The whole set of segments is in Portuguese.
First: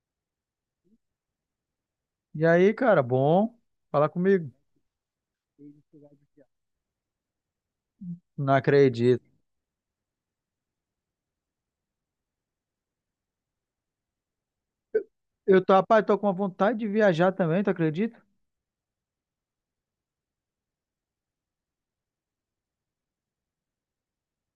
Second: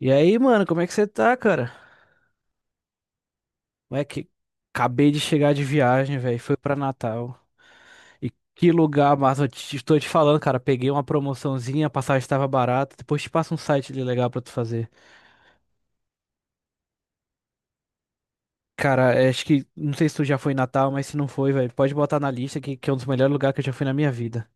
E aí, mano, como é que você tá, cara? E aí, cara, bom Como é falar que comigo. acabei de chegar de viagem, velho. Foi pra Natal. E Não que lugar, acredito. mas estou te falando, cara. Peguei uma promoçãozinha, a passagem estava barata. Depois te passo um site ali legal pra tu fazer. Eu tô, rapaz, tô com uma vontade de viajar também, tu acredita? Cara, é, acho que não sei se tu já foi em Natal, mas se não foi, velho, pode botar na lista que é um dos melhores lugares que eu já fui na minha vida.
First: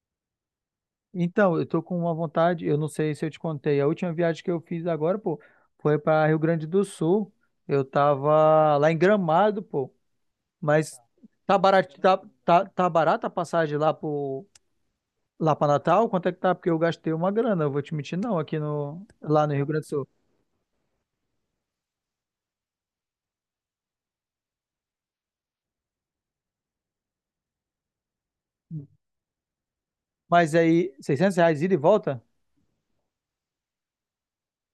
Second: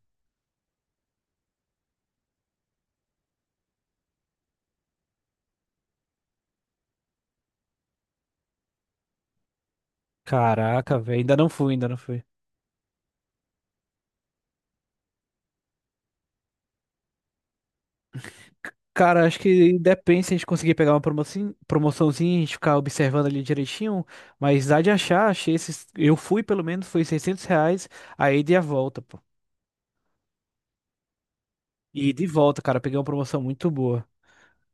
Então, eu tô com uma vontade, eu não sei se eu te contei, a última viagem que eu fiz agora, pô, foi para Rio Grande do Sul. Eu tava lá em Gramado, pô, Caraca, mas velho, ainda não tá fui, ainda não barato, tá, fui. tá, tá barata a passagem lá lá para Natal? Quanto é que tá? Porque eu gastei uma grana, eu vou te mentir, não, aqui no, Cara, acho lá no Rio que Grande do Sul. depende se a gente conseguir pegar uma promoção, promoçãozinha, a gente ficar observando ali direitinho, mas dá de achar, achei esses, eu fui pelo menos, foi R$ 600 a ida e a volta, pô. Mas aí, R$ 600 ida e E volta? de volta, cara, peguei uma promoção muito boa.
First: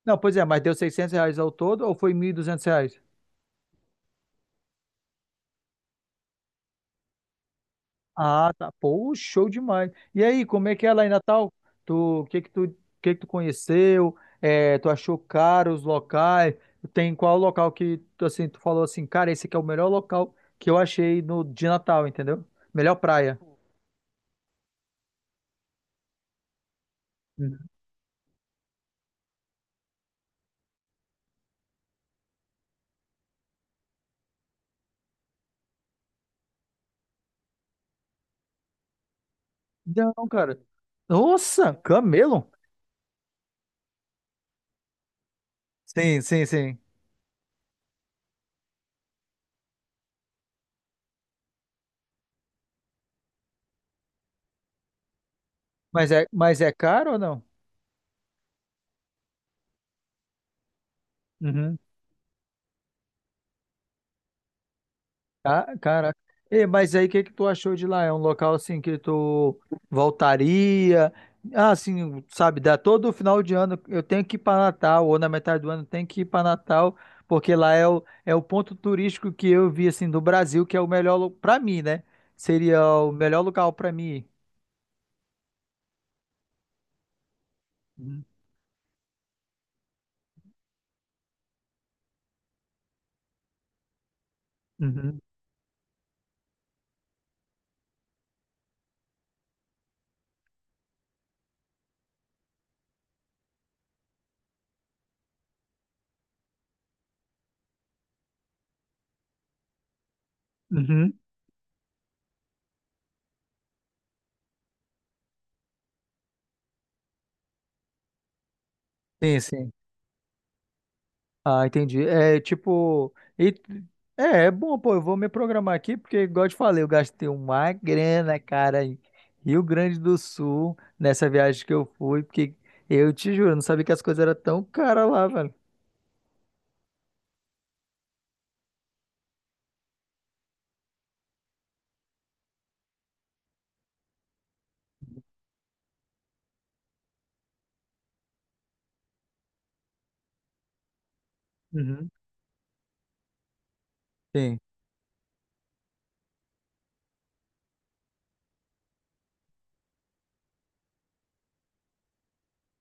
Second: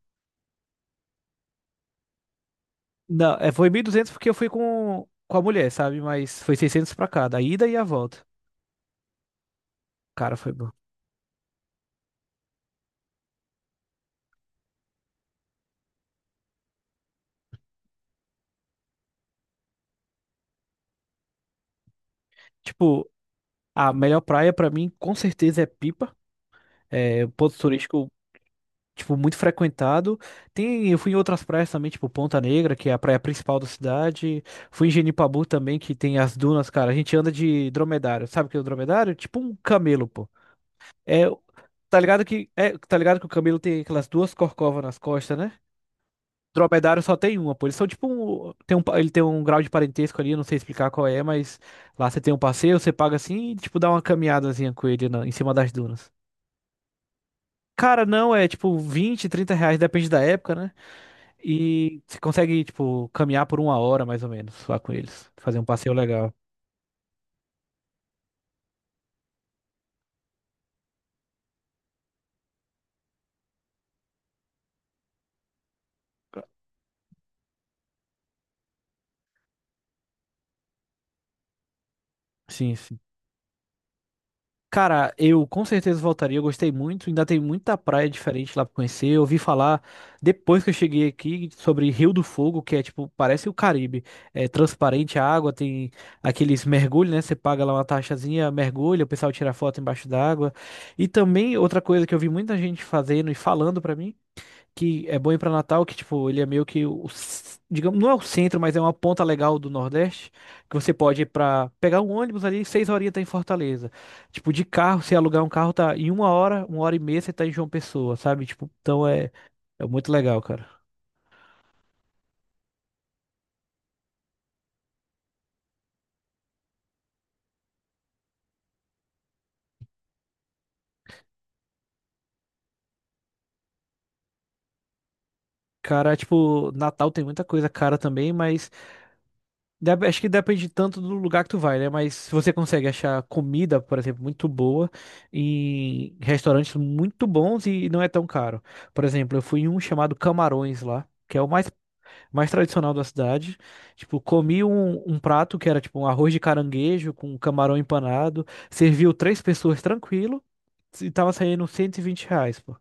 Não, pois é, mas deu R$ 600 ao todo ou foi R$ 1.200? Não, é, foi 1.200 porque eu fui com a mulher, sabe? Mas foi 600 pra cada, a ida e a volta. Ah, tá. Pô, show demais. E Cara, aí, foi como bom. é que é lá em Natal? Tu, o que que tu, o que que tu conheceu? É, tu achou caro os locais? Tem qual local que tu, assim, tu falou assim, cara, esse aqui é o melhor local que eu achei no de Natal, entendeu? Melhor Tipo, praia. a melhor praia pra mim, com certeza, é Pipa. É um ponto Uhum. turístico tipo, muito frequentado. Tem, eu fui em outras praias também, tipo Ponta Negra, que é a praia principal da cidade. Fui em Genipabu também, que tem as dunas, cara. A gente anda de dromedário. Sabe o que é o dromedário? Tipo um camelo, Não, pô. cara. É, Nossa, camelo? Tá ligado que o camelo tem aquelas duas corcovas nas costas, né? Sim, sim, sim. Dromedário só tem uma, pô. Eles são tipo um, ele tem um grau de parentesco ali, eu não sei explicar qual é, mas lá você tem um passeio, você paga assim e tipo dá uma caminhadazinha com ele em cima das dunas. Mas é caro ou não? Cara, não, é tipo 20 30 reais, depende da época, né? Uhum. E você consegue, tipo, caminhar por uma hora mais ou menos lá com eles. Fazer um passeio Caraca. legal. E, mas aí, o que que tu achou de lá? É um local assim que tu voltaria? Ah, assim, sabe, dá todo final de ano eu tenho que ir para Natal, ou na metade do ano eu tenho que ir para Natal, porque lá é o ponto turístico que eu vi assim do Brasil, que é o melhor para mim, né? Sim, Seria sim. o melhor lugar para mim. Cara, eu com certeza voltaria. Eu gostei muito. Ainda tem muita praia Uhum. diferente lá pra conhecer. Eu ouvi falar, depois que eu cheguei aqui, sobre Rio do Fogo, que é tipo, parece o Caribe. É transparente Uhum. a água, tem aqueles mergulhos, né? Você paga lá uma taxazinha, mergulha, o pessoal tira foto embaixo d'água. E também outra coisa que eu vi muita gente fazendo e falando pra mim. Que é bom ir pra Natal, que tipo, ele é meio que digamos, não é o centro, mas é uma ponta legal do Nordeste, que você Uhum. pode ir pra pegar um ônibus ali, 6 horinhas tá em Fortaleza. Tipo, de carro, se alugar um carro, tá em uma hora e meia você tá em João Pessoa, sabe? Tipo, então é, Sim, sim. é muito legal, cara. Ah, entendi. É tipo. e- é bom, pô. Eu vou me programar aqui, porque, igual eu te falei, eu gastei uma grana, cara, em Rio Grande do Sul, nessa viagem que eu fui, porque eu te juro, eu não sabia que as coisas eram tão caras lá, velho. Cara, tipo, Natal tem muita coisa cara também, mas acho que depende tanto do lugar que tu vai, né? Mas se você consegue achar comida, por exemplo, muito boa em restaurantes muito bons e não é tão caro. Por exemplo, eu fui em um chamado Camarões lá, que é o mais, Uhum. mais tradicional da cidade. Tipo, Sim. comi um prato que era tipo um arroz de caranguejo com camarão empanado, serviu três pessoas tranquilo e tava saindo R$ 120, pô.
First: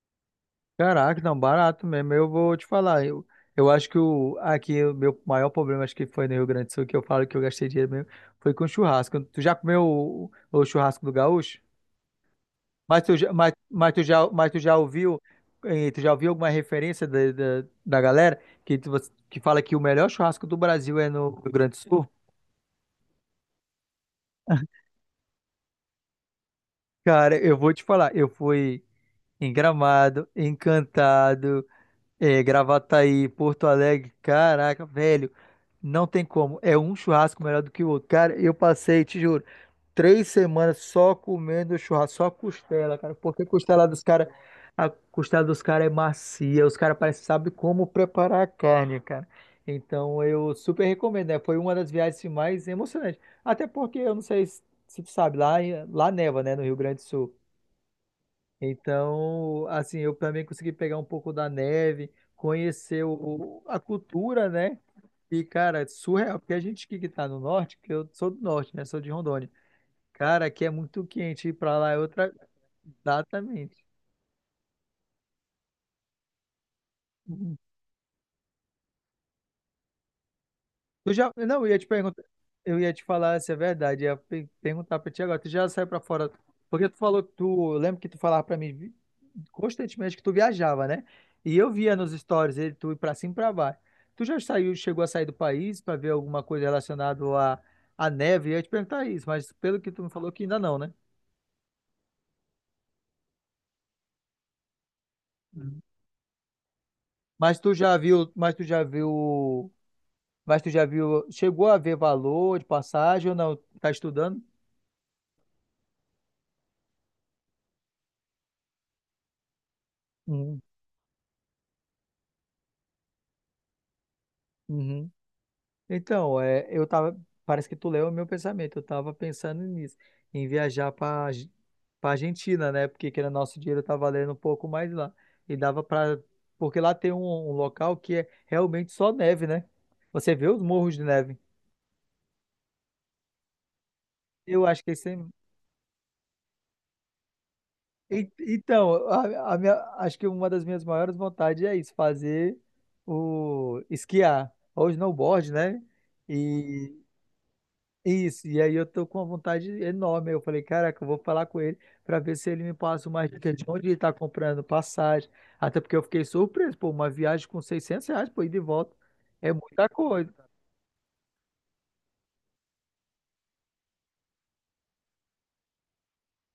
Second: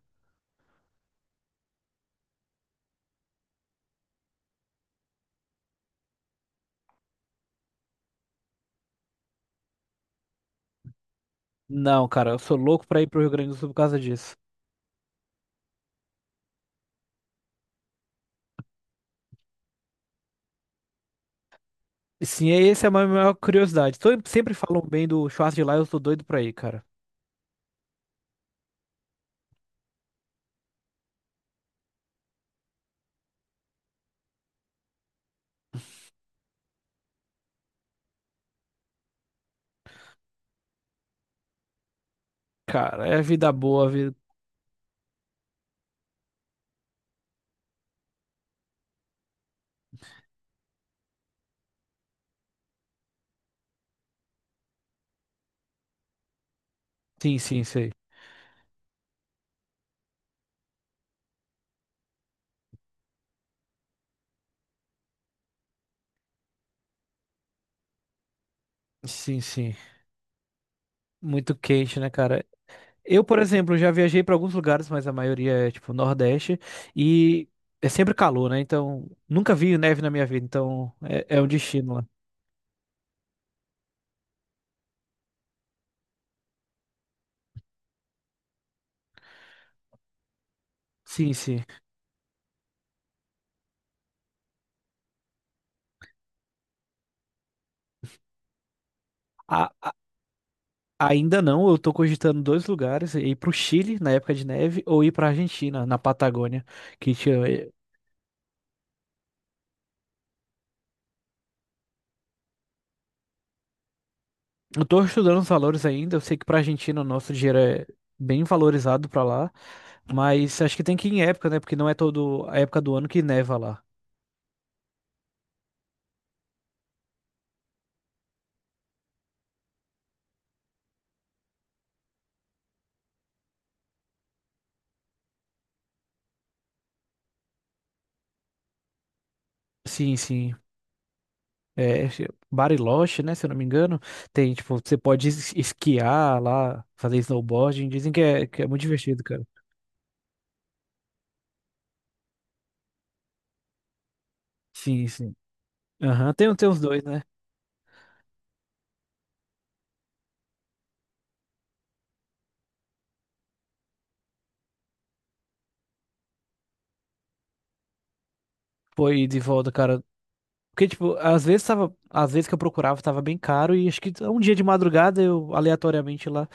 Caraca, não, barato mesmo. Eu vou te falar. Eu acho aqui o meu maior problema, acho que foi no Rio Grande do Sul, que eu falo que eu gastei dinheiro mesmo, foi com churrasco. Tu já comeu o churrasco do Gaúcho? Não, cara, eu sou louco pra Mas ir tu pro Rio já, Grande mas, do Sul por mas causa tu já, disso. mas ouviu alguma referência da galera que fala que o melhor churrasco do Brasil é no Rio Grande do Sul? Sim, essa é a minha maior curiosidade. Sempre falam bem do Schwarz de lá, eu tô doido pra ir, cara. Cara, eu vou te falar, eu fui em Gramado, Encantado, Gravataí, Porto Alegre, caraca, velho, não tem como, é um churrasco melhor do que o outro. Cara, eu passei, te juro, 3 semanas só comendo churrasco, só costela, Cara, cara. é Porque vida costela boa, dos vida... caras, a costela dos caras é macia, os caras parecem sabe como preparar a carne, cara. Então eu super recomendo, né? Foi uma das viagens mais emocionantes. Até porque eu não sei se tu sabe, lá, lá neva, né, no Rio Grande do Sul. Sim, sim, sei. Então, assim, eu também consegui pegar um pouco da neve, conhecer a cultura, né? E, cara, é surreal, porque a gente que tá no norte, que eu sou do norte, né? Sou de Sim, Rondônia. sim. Cara, aqui é muito quente, ir Muito pra lá é quente, né, outra. cara? Eu, por exemplo, Exatamente. já viajei pra alguns lugares, mas a maioria é, tipo, Nordeste. E Uhum. é sempre calor, né? Então, nunca vi neve na minha vida. Então, Tu já. é um Não, eu ia te destino lá. perguntar. Eu ia te falar se é verdade. Ia perguntar pra ti agora. Tu já saiu pra fora. Porque tu falou que tu. Lembra que tu falava pra mim constantemente que tu viajava, né? Sim, E sim. eu via nos stories ele, tu ir pra cima e pra baixo. Tu já saiu, chegou a sair do país pra ver alguma coisa relacionada à neve? Eu ia te perguntar isso, mas pelo A- que tu me falou que ainda não, né? ainda não, eu tô cogitando dois lugares. Ir pro Chile, na época de neve, ou ir pra Uhum. Argentina, na Patagônia. Que tinha. Mas tu já viu. Mas tu já viu. Mas tu já viu, chegou a ver valor de passagem ou não? Tá estudando? Eu tô estudando os valores ainda. Eu sei que pra Argentina o nosso dinheiro é bem valorizado pra lá, mas Uhum, acho que tem que ir em época, né? Porque não é toda a época do ano que neva lá. uhum. Então, é, parece que tu leu o meu pensamento. Eu tava pensando nisso, em viajar para Argentina, né? Porque que era nosso dinheiro tá valendo um pouco mais lá. E dava para, porque lá tem um local que é realmente só neve, né? Sim, Você vê sim. os morros de neve. É, acho que Bariloche, né? Se eu não me engano, tem, Eu tipo, acho que você esse, é, pode esquiar lá, fazer snowboarding. Dizem que é, que é muito então, divertido, cara. a, minha, acho que uma das minhas maiores vontades é isso, fazer o esquiar, ou Sim, sim. snowboard, né? Aham. Tem os E dois, né? isso, e aí eu tô com uma vontade enorme. Eu falei, caraca, eu vou falar com ele para ver se ele me passa uma dica de onde ele tá comprando passagem. Até porque eu fiquei surpreso, pô, uma viagem com R$ 600, pô, ida e volta, Pô, e de é volta, muita cara. coisa. Porque, tipo, às vezes que eu procurava, tava bem caro e acho que um dia de madrugada eu aleatoriamente lá.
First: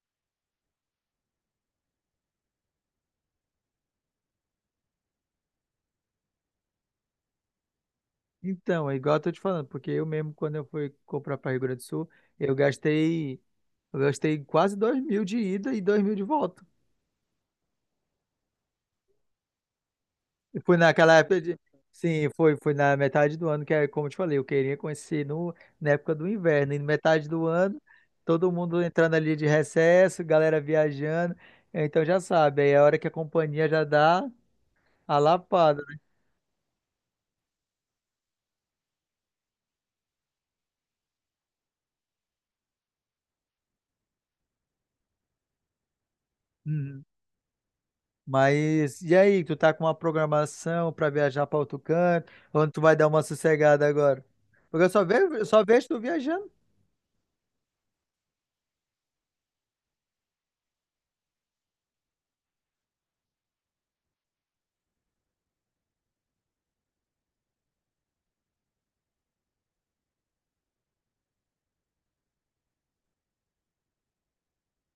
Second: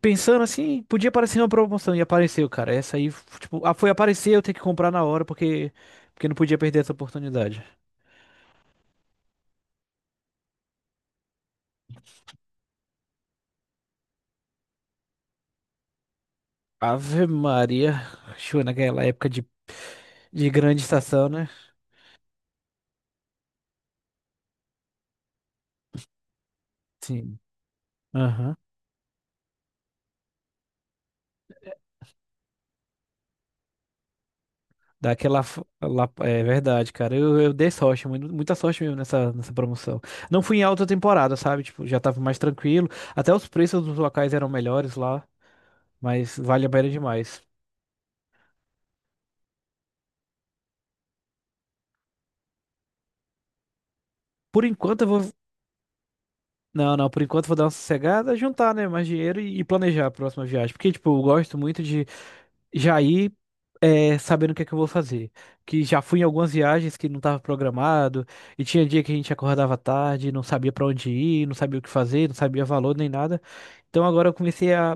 Pensando assim, podia aparecer uma promoção e apareceu, cara. Essa aí, tipo, ah, foi aparecer, eu tenho que comprar na hora porque não podia perder essa oportunidade. Então, é igual eu tô te falando, porque eu mesmo, quando eu fui comprar para Rio Grande do Sul, eu gastei, eu gastei quase 2 mil de ida e 2 mil de volta. Ave Maria, show naquela época de Foi grande naquela estação, época né? de. Sim, foi na metade do ano, que é como eu te falei, eu queria conhecer no, na época do inverno. E na metade Sim. do ano, todo Aham. mundo entrando ali de recesso, galera viajando. Então já sabe, aí é a hora que a companhia já dá a Daquela lapada, né? lá, é verdade, cara. Eu dei sorte, muita sorte mesmo nessa promoção. Não fui em alta temporada, sabe? Tipo, já tava mais tranquilo. Até os preços dos locais eram melhores lá, mas vale a pena Uhum. demais. Mas e aí, tu tá com uma programação pra viajar pra outro canto? Onde tu vai dar uma sossegada agora? Por Porque eu enquanto, só eu vou. vejo, eu só vejo tu viajando. Não, não, por enquanto vou dar uma sossegada, juntar, né, mais dinheiro e planejar a próxima viagem. Porque, tipo, eu gosto muito de já ir sabendo o que é que eu vou fazer. Que já fui em algumas viagens que não estava programado, e tinha dia que a gente acordava tarde, não sabia pra onde ir, não sabia o que fazer, não sabia valor nem nada. Então agora eu comecei a,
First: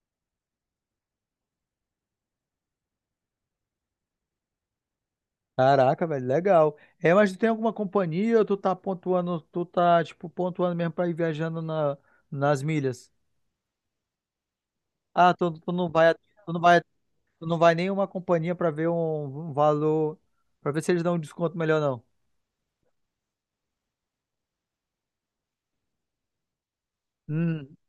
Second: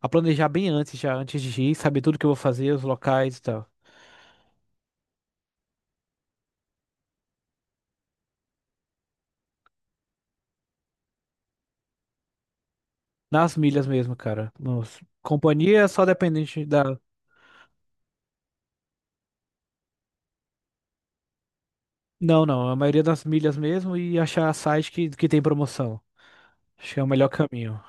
a planejar bem antes, já antes de ir, saber tudo que eu vou fazer, os locais e tal. Caraca, velho, legal. É, mas tu tem alguma companhia ou tu tá pontuando, tu tá, tipo, pontuando mesmo pra ir viajando nas milhas? Nas milhas mesmo, cara. Ah, Companhia é só dependente da. tu não vai nenhuma companhia pra ver um valor, pra ver se eles dão um desconto melhor, não. Não, não, a maioria das milhas mesmo e achar site que tem promoção. Acho que é o melhor Hum. caminho.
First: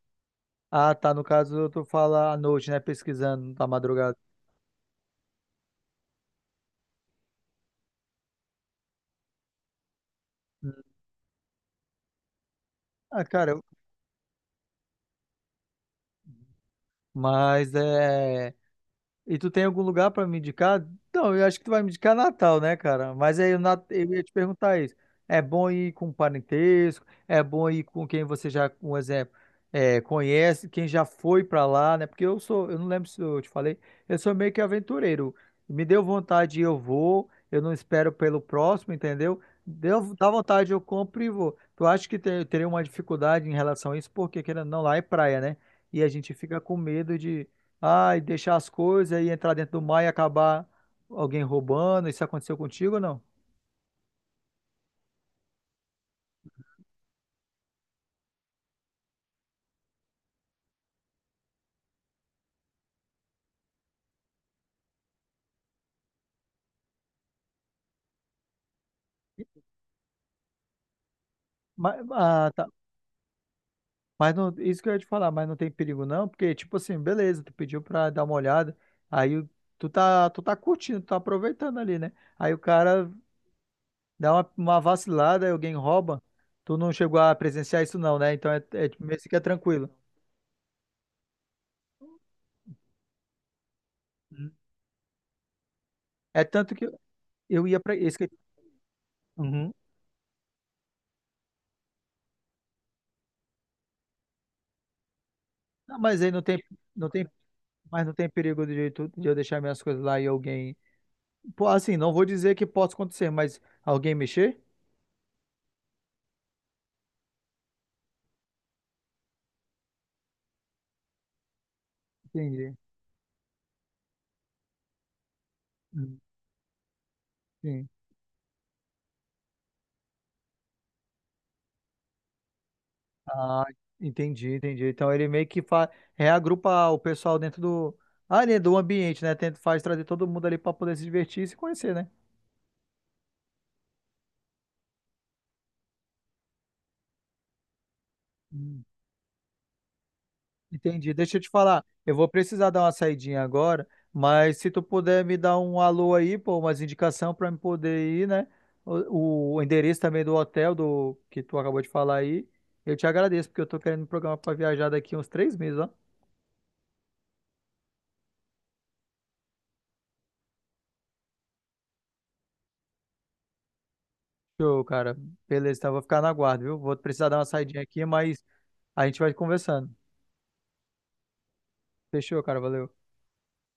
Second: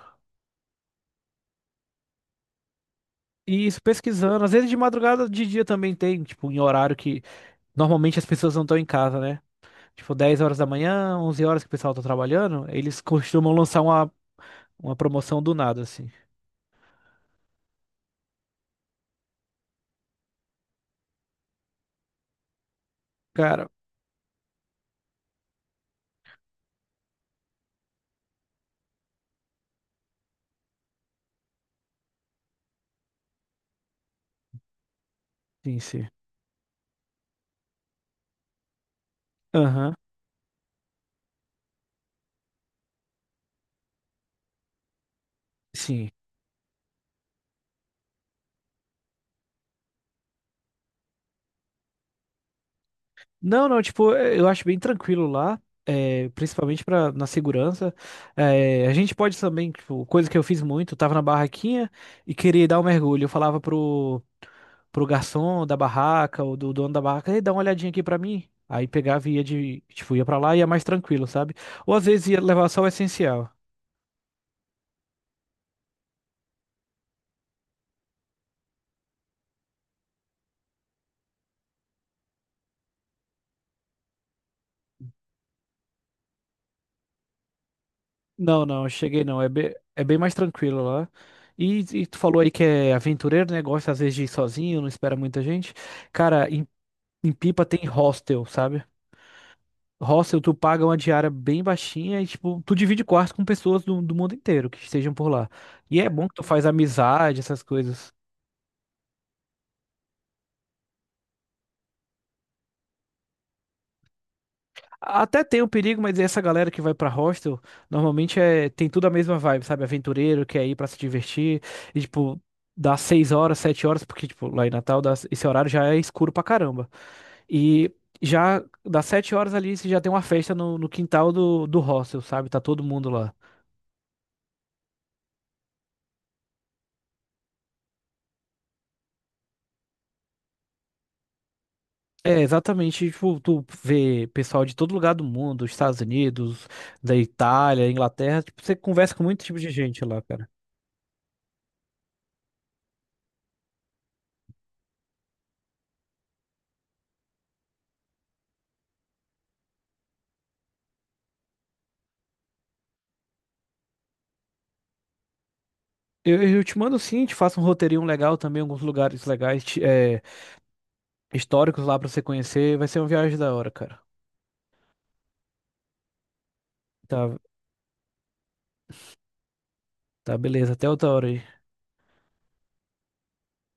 Ah, tá, no caso tu fala à noite, né, pesquisando, E tá isso madrugada. pesquisando, às vezes de madrugada, de dia também tem, tipo, em horário que normalmente as pessoas não estão em casa, né? Tipo, 10 horas da Hum. manhã, 11 horas que o pessoal tá trabalhando, eles Ah, cara, costumam lançar uma promoção do nada, assim. mas é. E tu tem algum lugar pra me indicar? Não, eu acho que tu vai me indicar Natal, né, cara? Mas aí Cara, eu ia te perguntar isso. É bom ir com parentesco? É bom ir com quem você já, um exemplo, é, conhece, quem já foi pra lá, né? Porque eu sou, eu não lembro se eu te falei, eu sou meio que aventureiro. sim, Me deu sim. vontade, eu vou. Eu não espero pelo próximo, entendeu? Aham, Dá vontade, eu compro e vou. Tu acha que teria uma dificuldade em relação a isso? Porque querendo ou não, lá é praia, né? E a sim. gente fica com medo de e deixar as coisas e entrar dentro do mar e acabar alguém roubando? Isso aconteceu contigo ou não? Não, não, tipo, eu acho bem tranquilo lá, principalmente na segurança. É, a gente pode também, tipo, coisa que eu fiz muito, eu tava na barraquinha e queria dar um mergulho. Eu falava pro garçom da barraca ou do dono da barraca, Ei, dá uma olhadinha aqui pra mim. Aí pegava e tipo, ia pra lá e ia mais tranquilo, sabe? Ou Mas, às vezes ia ah, tá. levar só o essencial. Mas não, isso que eu ia te falar, mas não tem perigo não, porque tipo assim, beleza, tu pediu pra dar uma olhada, aí o- tu tá, curtindo, tu tá aproveitando ali, né? Aí o cara dá uma vacilada, aí alguém rouba, tu não chegou a presenciar isso não, né? Então é, Não, não, é cheguei mesmo que é não. É bem, tranquilo. é bem mais tranquilo lá. E tu falou aí que é aventureiro, né? Gosta às vezes de ir Uhum. sozinho, não espera muita gente. É Cara, em, tanto que em Pipa eu ia tem pra isso que. hostel, sabe? Uhum. Hostel, tu paga uma diária bem baixinha e, tipo, tu divide quarto com pessoas do mundo inteiro que estejam por lá. Não, E é mas bom aí que tu faz não tem, amizade, essas mas coisas. não tem perigo de eu deixar minhas coisas lá e alguém. Pô, assim, não vou dizer que possa acontecer, mas alguém mexer? Até tem um perigo, mas essa galera que vai pra hostel, normalmente tem tudo a mesma vibe, sabe? Aventureiro, quer ir pra se divertir, e tipo, Entendi. dá 6 horas, 7 horas, porque tipo, lá em Natal, esse horário já é Hum, escuro pra caramba. Sim. E já das 7 horas ali, você já tem uma festa no quintal do hostel, sabe? Tá todo mundo lá. Ah, entendi, entendi. Então ele meio que reagrupa o pessoal dentro do ali do ambiente, né? Tenta faz trazer todo mundo ali para poder se divertir e se conhecer, né? É, exatamente, tipo, tu vê pessoal de todo lugar do mundo, Estados Unidos, da Itália, Inglaterra, tipo, você Hum. conversa com muito tipo de gente lá, cara. Entendi. Deixa eu te falar, eu vou precisar dar uma saidinha agora, mas se tu puder me dar um alô aí, pô, umas indicação para me poder ir, né? O endereço também do hotel do que tu acabou de falar aí, eu te agradeço porque eu tô querendo me programar para viajar daqui uns 3 meses, ó. Eu te mando sim, te faço um roteirinho legal também, alguns lugares legais, históricos lá pra você conhecer. Vai ser uma viagem da hora, cara. Show, cara. Beleza, então eu vou ficar na guarda, viu? Vou Tá, precisar dar uma saidinha aqui, mas a gente vai conversando. tá, beleza. Até outra hora aí. Fechou, cara. Valeu.